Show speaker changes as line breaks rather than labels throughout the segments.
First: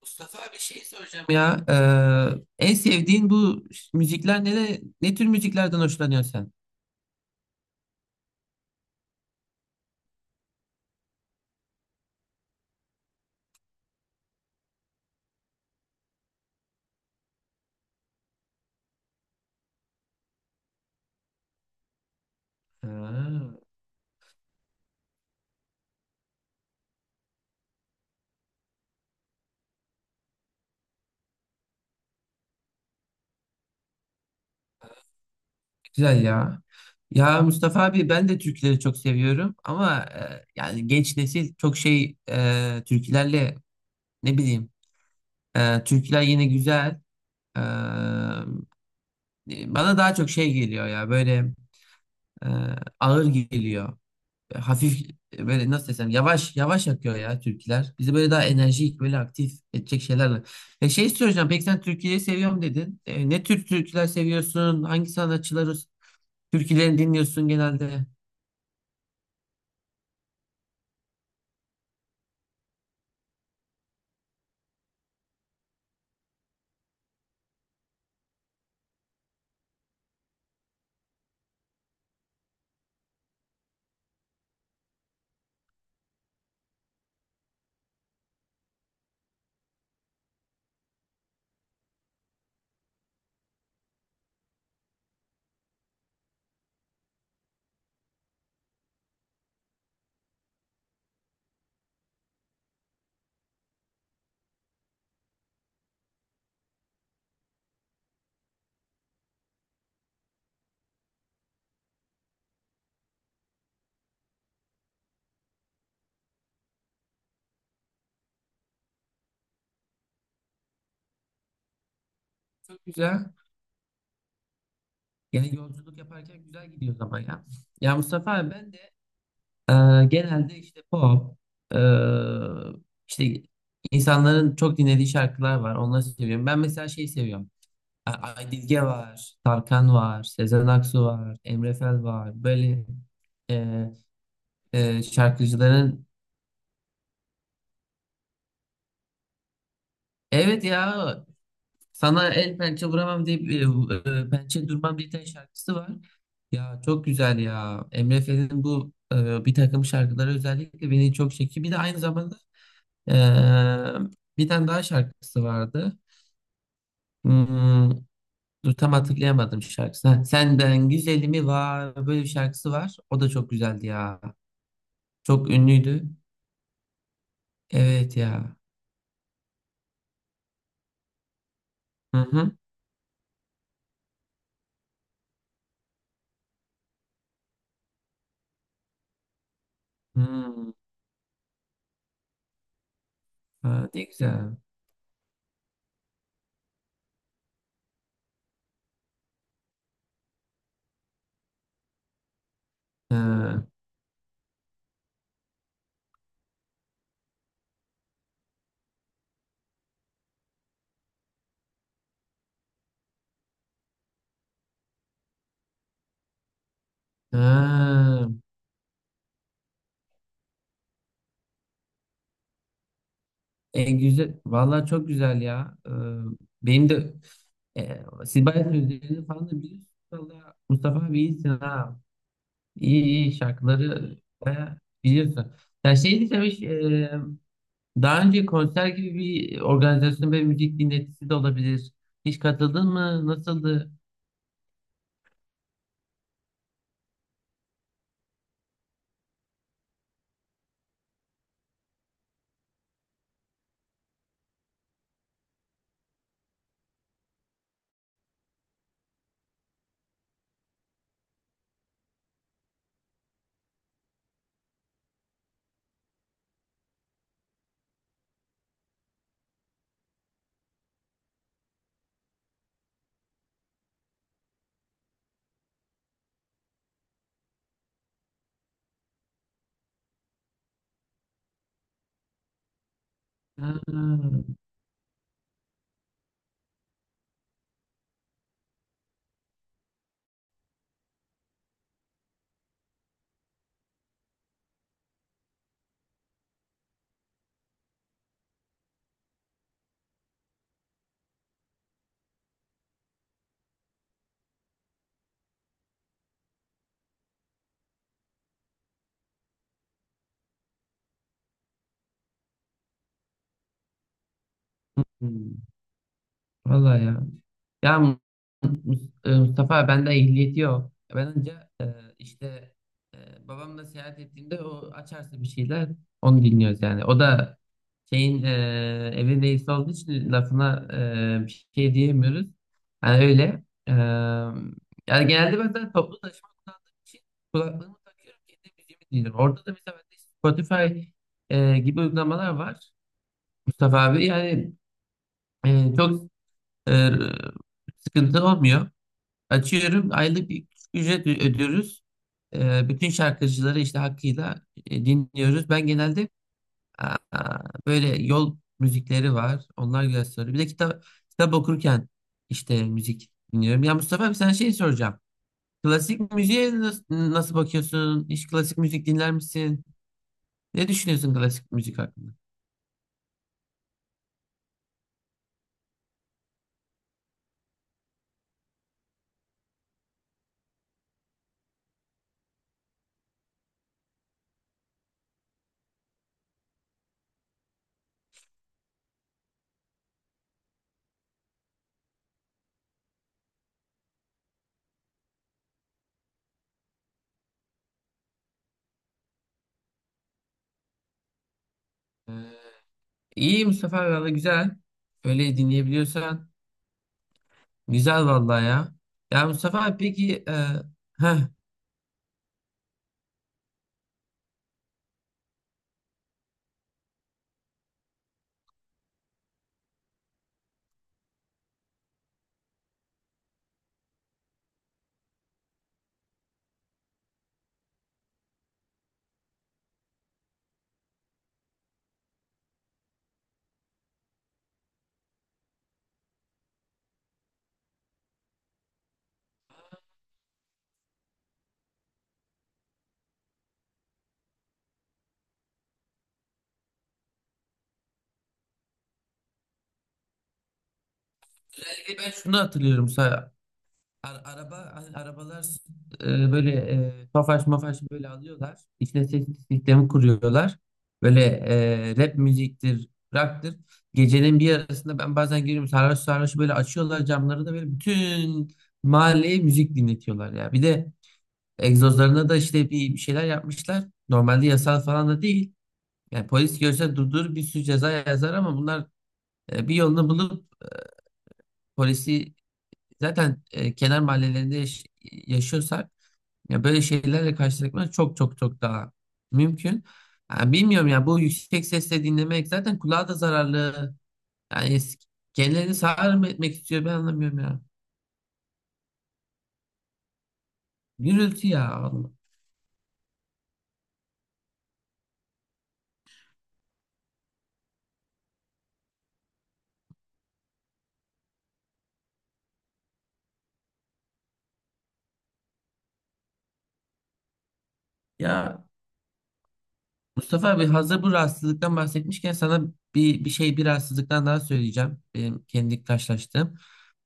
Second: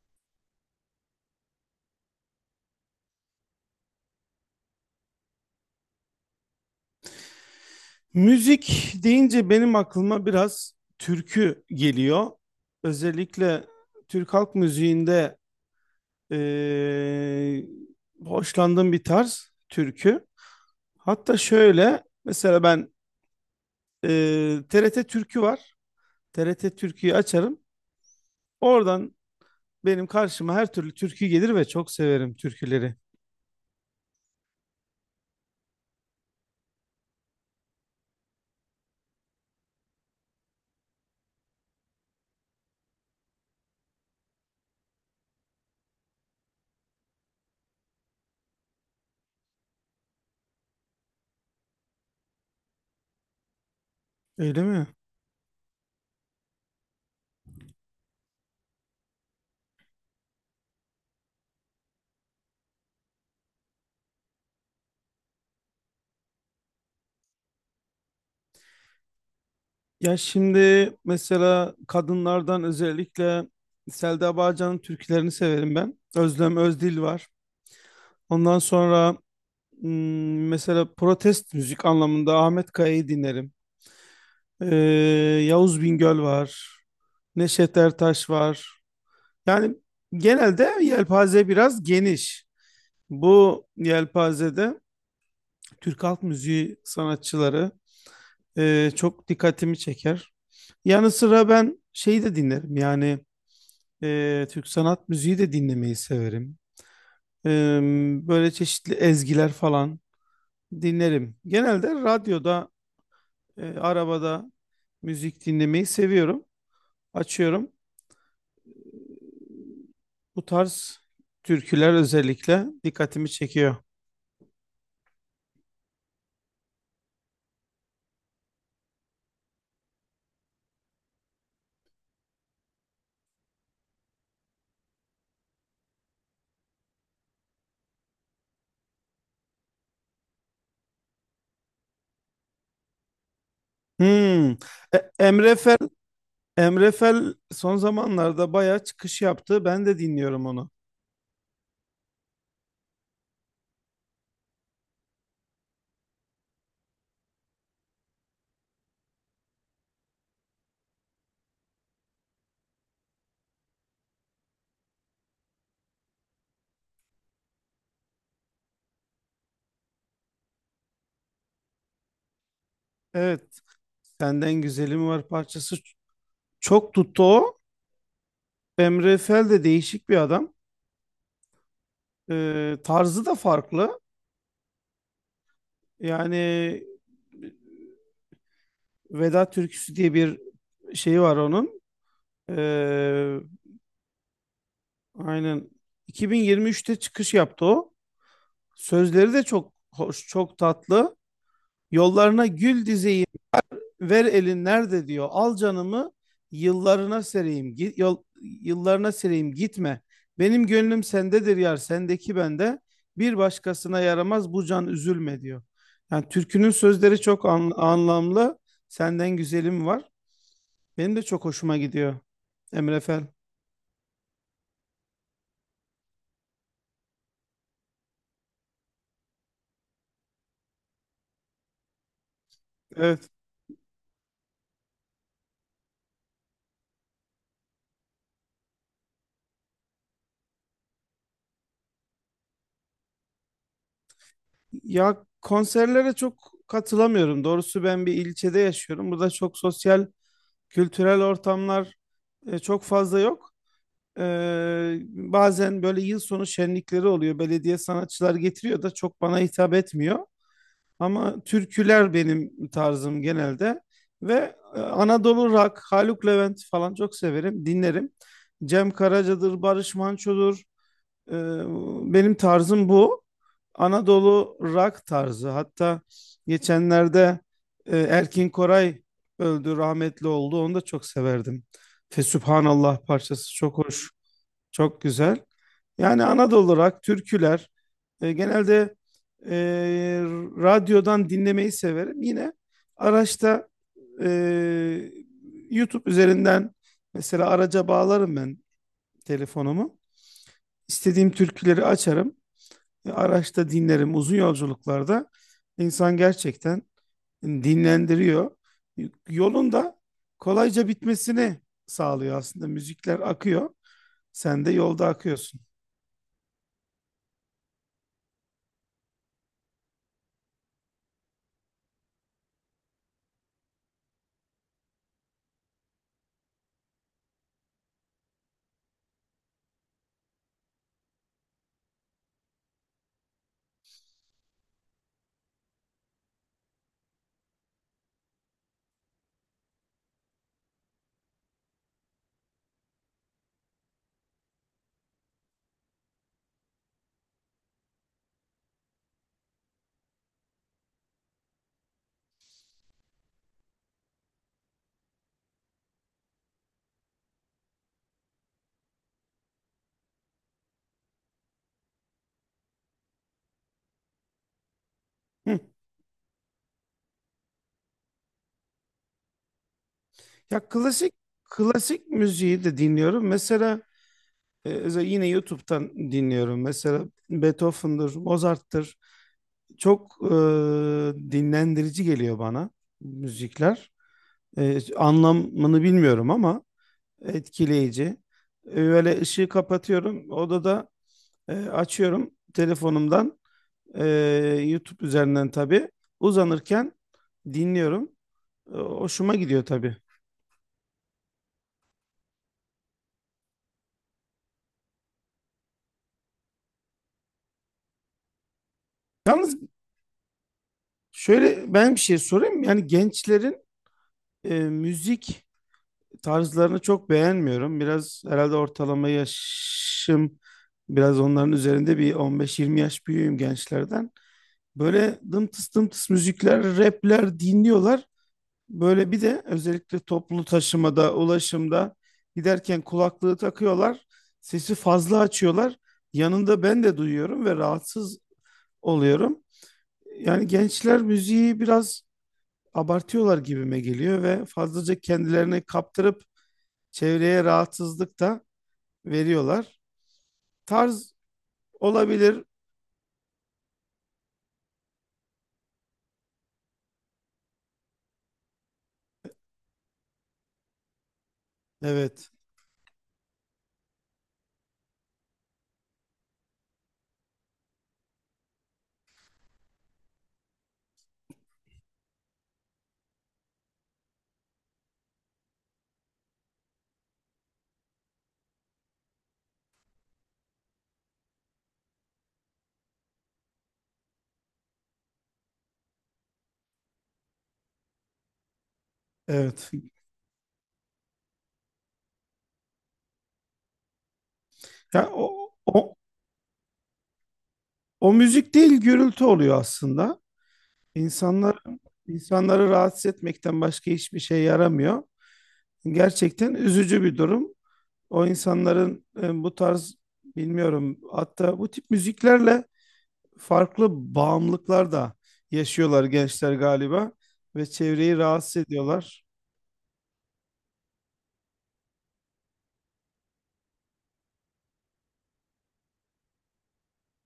Mustafa bir şey soracağım ya. En sevdiğin bu müzikler ne, ne tür müziklerden hoşlanıyorsun sen?
Müzik deyince benim aklıma biraz türkü geliyor. Özellikle Türk halk müziğinde eee, hoşlandığım bir tarz türkü. Hatta şöyle mesela ben
Ha,
TRT Türkü var. TRT Türkü'yü açarım. Oradan benim karşıma her türlü türkü gelir ve çok severim türküleri.
güzel ya. Ya Mustafa abi ben de türküleri çok seviyorum ama yani genç nesil çok türkülerle ne bileyim, türküler yine güzel. E, Bana daha çok şey geliyor ya böyle, e, ağır geliyor.
Öyle mi?
Hafif, böyle nasıl desem yavaş yavaş akıyor ya türküler. Bizi böyle daha enerjik böyle aktif edecek şeylerle. Şey soracağım, peki sen türküleri seviyorum dedin. Ne tür türküler seviyorsun? Hangi sanatçıları türkülerini dinliyorsun genelde?
Ya şimdi mesela kadınlardan özellikle Selda Bağcan'ın türkülerini severim ben. Özlem Özdil var. Ondan sonra mesela protest müzik anlamında Ahmet Kaya'yı dinlerim. Ee, Yavuz Bingöl var. Neşet Ertaş var. Yani genelde yelpaze biraz geniş. Bu yelpazede Türk halk müziği sanatçıları çok dikkatimi çeker. Yanı sıra ben şeyi de dinlerim, yani Türk sanat müziği de dinlemeyi severim. Ee, böyle çeşitli ezgiler falan dinlerim. Genelde radyoda, arabada müzik dinlemeyi seviyorum. Açıyorum. Bu tarz türküler özellikle
Çok güzel.
dikkatimi çekiyor.
Yani yolculuk yaparken güzel gidiyor zaman ya. Ya Mustafa abi ben de genelde işte pop, e, işte insanların çok dinlediği şarkılar var. Onları seviyorum. Ben mesela şeyi seviyorum. Aydilge var, Tarkan var, Sezen Aksu var, Emre Fel var. Böyle e,
Hmm. E- Emre Fer
şarkıcıların
Emre Fel son zamanlarda bayağı çıkış yaptı. Ben de dinliyorum
evet
onu.
ya, sana el pençe vuramam deyip pençe durmam bir tane şarkısı var. Ya çok güzel ya. Emre Fel'in bu bir takım şarkıları özellikle beni çok çekiyor. Bir de aynı zamanda e, bir tane daha şarkısı vardı. Hmm, dur tam hatırlayamadım şarkısını. Ha, Senden Güzelim'i var böyle bir şarkısı var. O da çok
Evet,
güzeldi ya.
Senden Güzelim Var
Çok
parçası
ünlüydü.
çok tuttu o.
Evet ya.
Emre Fel de değişik bir adam.
Hı hı.
Tarzı da farklı. Yani Veda Türküsü diye bir
Hmm.
şey var onun. Ee,
Ha, ne güzel.
aynen 2023'te çıkış yaptı o. Sözleri de çok hoş, çok tatlı. Yollarına gül dizeyim,
Ha.
ver elin nerede diyor. Al canımı yıllarına sereyim. Git, yol, yıllarına sereyim gitme. Benim gönlüm sendedir yar, sendeki bende. Bir başkasına yaramaz bu can, üzülme diyor. Yani türkünün sözleri çok
Ha.
anlamlı. Senden güzelim var. Benim de çok hoşuma gidiyor Emre Fel.
Güzel. Vallahi çok güzel ya. Benim de, siz bayağı sözlerini falan da biliyorsunuz. Valla Mustafa abi iyisin ha. İyi
Evet.
iyi şarkıları bayağı biliyorsun. Ya şey diyeceğim, hiç, daha önce konser gibi bir organizasyon ve müzik dinletisi de olabilir. Hiç katıldın mı? Nasıldı?
Ya konserlere çok katılamıyorum. Doğrusu ben bir ilçede yaşıyorum. Burada çok sosyal, kültürel ortamlar çok fazla yok. Bazen böyle yıl sonu şenlikleri oluyor. Belediye sanatçılar getiriyor da çok bana hitap etmiyor. Ama türküler benim tarzım genelde. Ve Anadolu rock, Haluk Levent falan çok severim, dinlerim. Cem Karaca'dır, Barış Manço'dur. Ee, benim tarzım bu. Anadolu rock tarzı. Hatta geçenlerde Erkin Koray öldü, rahmetli oldu. Onu da çok severdim. Fesübhanallah parçası çok
Ha.
hoş. Çok güzel. Yani Anadolu rock, türküler. Genelde e, radyodan dinlemeyi severim. Yine araçta e, YouTube üzerinden mesela araca bağlarım ben telefonumu. İstediğim türküleri açarım. Araçta dinlerim. Uzun yolculuklarda insan gerçekten dinlendiriyor. Yolunda kolayca bitmesini sağlıyor aslında. Müzikler akıyor. Sen de yolda akıyorsun.
Hmm. Vallahi ya. Ya Mustafa, bende ehliyeti yok. Ben önce e, işte, babamla seyahat ettiğimde o açarsa bir şeyler onu dinliyoruz yani. O da evin reisi olduğu için lafına bir şey diyemiyoruz. Yani öyle. Yani genelde ben zaten toplu taşıma kullandığım için kulaklığımı takıyorum, kendi müziğimi dinliyorum. Orada da mesela bende işte Spotify gibi uygulamalar var Mustafa abi. Yani çok e, sıkıntı olmuyor. Açıyorum, aylık bir ücret ödüyoruz. Bütün şarkıcıları işte hakkıyla dinliyoruz. Ben genelde, aa, böyle yol müzikleri var. Onlar güzel söylüyor. Bir de kitap okurken işte müzik dinliyorum. Ya Mustafa abi sana şey soracağım. Klasik müziğe nasıl bakıyorsun? Hiç klasik müzik dinler misin?
Ya
Ne
klasik
düşünüyorsun klasik müzik
klasik
hakkında?
müziği de dinliyorum. Mesela yine YouTube'dan dinliyorum. Mesela Beethoven'dır, Mozart'tır. Çok dinlendirici geliyor bana müzikler. Anlamını bilmiyorum ama etkileyici. Böyle ışığı kapatıyorum. Odada açıyorum telefonumdan. e, YouTube üzerinden tabii. Uzanırken dinliyorum. Hoşuma gidiyor tabii.
Ee, iyi Mustafa abi, valla güzel. Öyle dinleyebiliyorsan. Güzel vallahi ya. Ya
Yalnız,
Mustafa abi peki, heh,
şöyle ben bir şey sorayım. Yani gençlerin müzik tarzlarını çok beğenmiyorum. Biraz herhalde ortalama yaşım biraz onların üzerinde, bir 15-20 yaş büyüğüm gençlerden. Böyle dımtıs dımtıs müzikler, rapler dinliyorlar. Böyle bir de özellikle toplu taşımada, ulaşımda giderken kulaklığı takıyorlar. Sesi fazla açıyorlar. Yanında ben de duyuyorum ve rahatsız oluyorum. Yani gençler müziği biraz abartıyorlar gibime geliyor ve fazlaca kendilerini kaptırıp çevreye rahatsızlık da veriyorlar. Tarz
özellikle ben
olabilir.
şunu hatırlıyorum. Araba, hani arabalar, böyle tofaş mafaş böyle alıyorlar. İşte ses sistemi kuruyorlar. Böyle
Evet.
rap müziktir, rock'tır. Gecenin bir yarısında ben bazen görüyorum, sarhoş sarhoş böyle açıyorlar camları da, böyle bütün mahalleye müzik dinletiyorlar ya. Bir de egzozlarına da işte bir şeyler yapmışlar. Normalde yasal falan da değil. Yani polis görse durdur, bir sürü ceza yazar, ama bunlar bir yolunu bulup polisi... Zaten kenar mahallelerinde yaşıyorsak ya böyle şeylerle karşılaşmak çok çok çok daha
Evet.
mümkün. Ha, bilmiyorum ya, bu yüksek sesle dinlemek zaten kulağa da zararlı. Yani
Ya o,
kendilerini
o,
sağır mı etmek istiyor, ben anlamıyorum ya.
o müzik değil, gürültü oluyor aslında. İnsanlar
Gürültü ya Allah.
insanları rahatsız etmekten başka hiçbir şey yaramıyor. Gerçekten üzücü bir durum. O insanların bu tarz, bilmiyorum, hatta bu tip müziklerle farklı bağımlılıklar da yaşıyorlar gençler galiba ve çevreyi rahatsız
Ya
ediyorlar.
Mustafa abi, hazır bu rahatsızlıktan bahsetmişken sana bir şey, bir rahatsızlıktan daha söyleyeceğim. Benim kendi karşılaştığım.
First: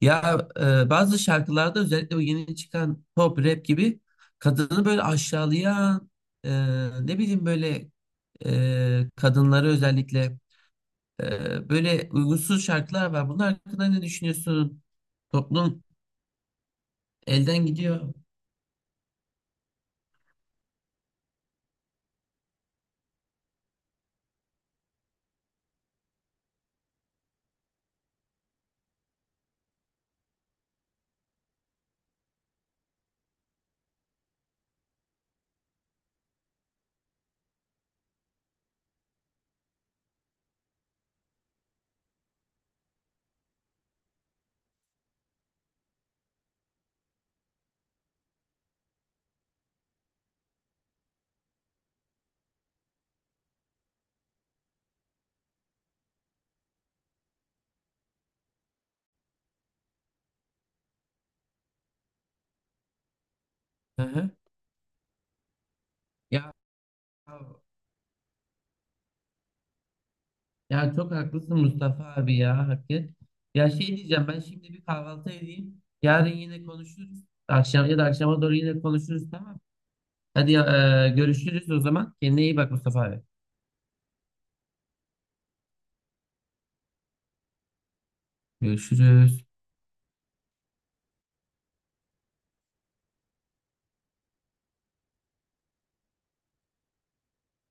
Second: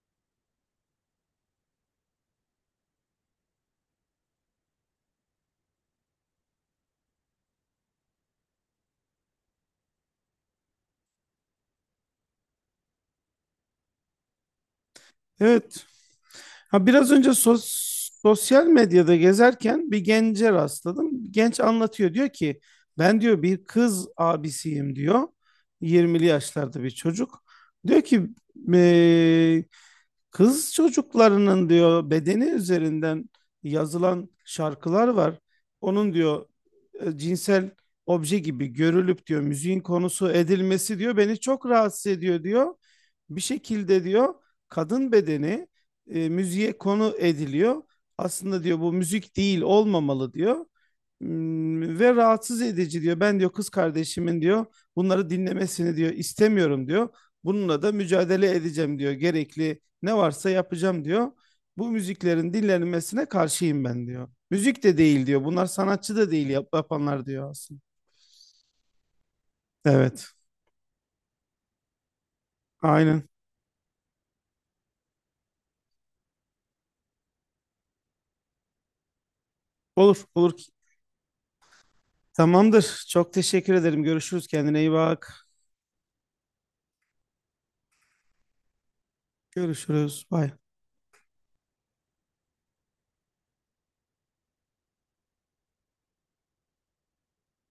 Ya bazı şarkılarda özellikle o yeni çıkan pop rap gibi, kadını böyle aşağılayan, e, ne bileyim böyle, kadınları özellikle böyle uygunsuz şarkılar var. Bunun hakkında ne düşünüyorsun? Toplum
Evet. Ha, biraz önce
elden gidiyor.
sosyal medyada gezerken bir gence rastladım. Genç anlatıyor, diyor ki ben diyor bir kız abisiyim diyor. 20'li yaşlarda bir çocuk. Diyor ki: "Eee, kız çocuklarının diyor bedeni üzerinden yazılan şarkılar var. Onun diyor cinsel obje gibi görülüp diyor müziğin konusu edilmesi diyor beni çok rahatsız ediyor diyor. Bir şekilde diyor kadın bedeni müziğe konu ediliyor. Aslında diyor bu müzik değil, olmamalı diyor. Ve rahatsız edici diyor. Ben diyor kız kardeşimin diyor bunları dinlemesini diyor istemiyorum diyor. Bununla da mücadele edeceğim diyor. Gerekli ne varsa yapacağım diyor. Bu müziklerin dinlenmesine karşıyım
Hı
ben diyor.
hı.
Müzik de değil diyor. Bunlar sanatçı da değil
Ya
yapanlar diyor aslında. Evet.
Ya çok haklısın Mustafa abi ya, hakikaten.
Aynen.
Ya şey diyeceğim, ben şimdi bir kahvaltı edeyim. Yarın yine konuşuruz. Akşam ya da akşama doğru yine konuşuruz, tamam.
Olur,
Hadi
olur.
ya, görüşürüz o zaman. Kendine iyi bak Mustafa
Tamamdır.
abi.
Çok teşekkür ederim. Görüşürüz. Kendine iyi bak.
Görüşürüz.
Görüşürüz. Bay.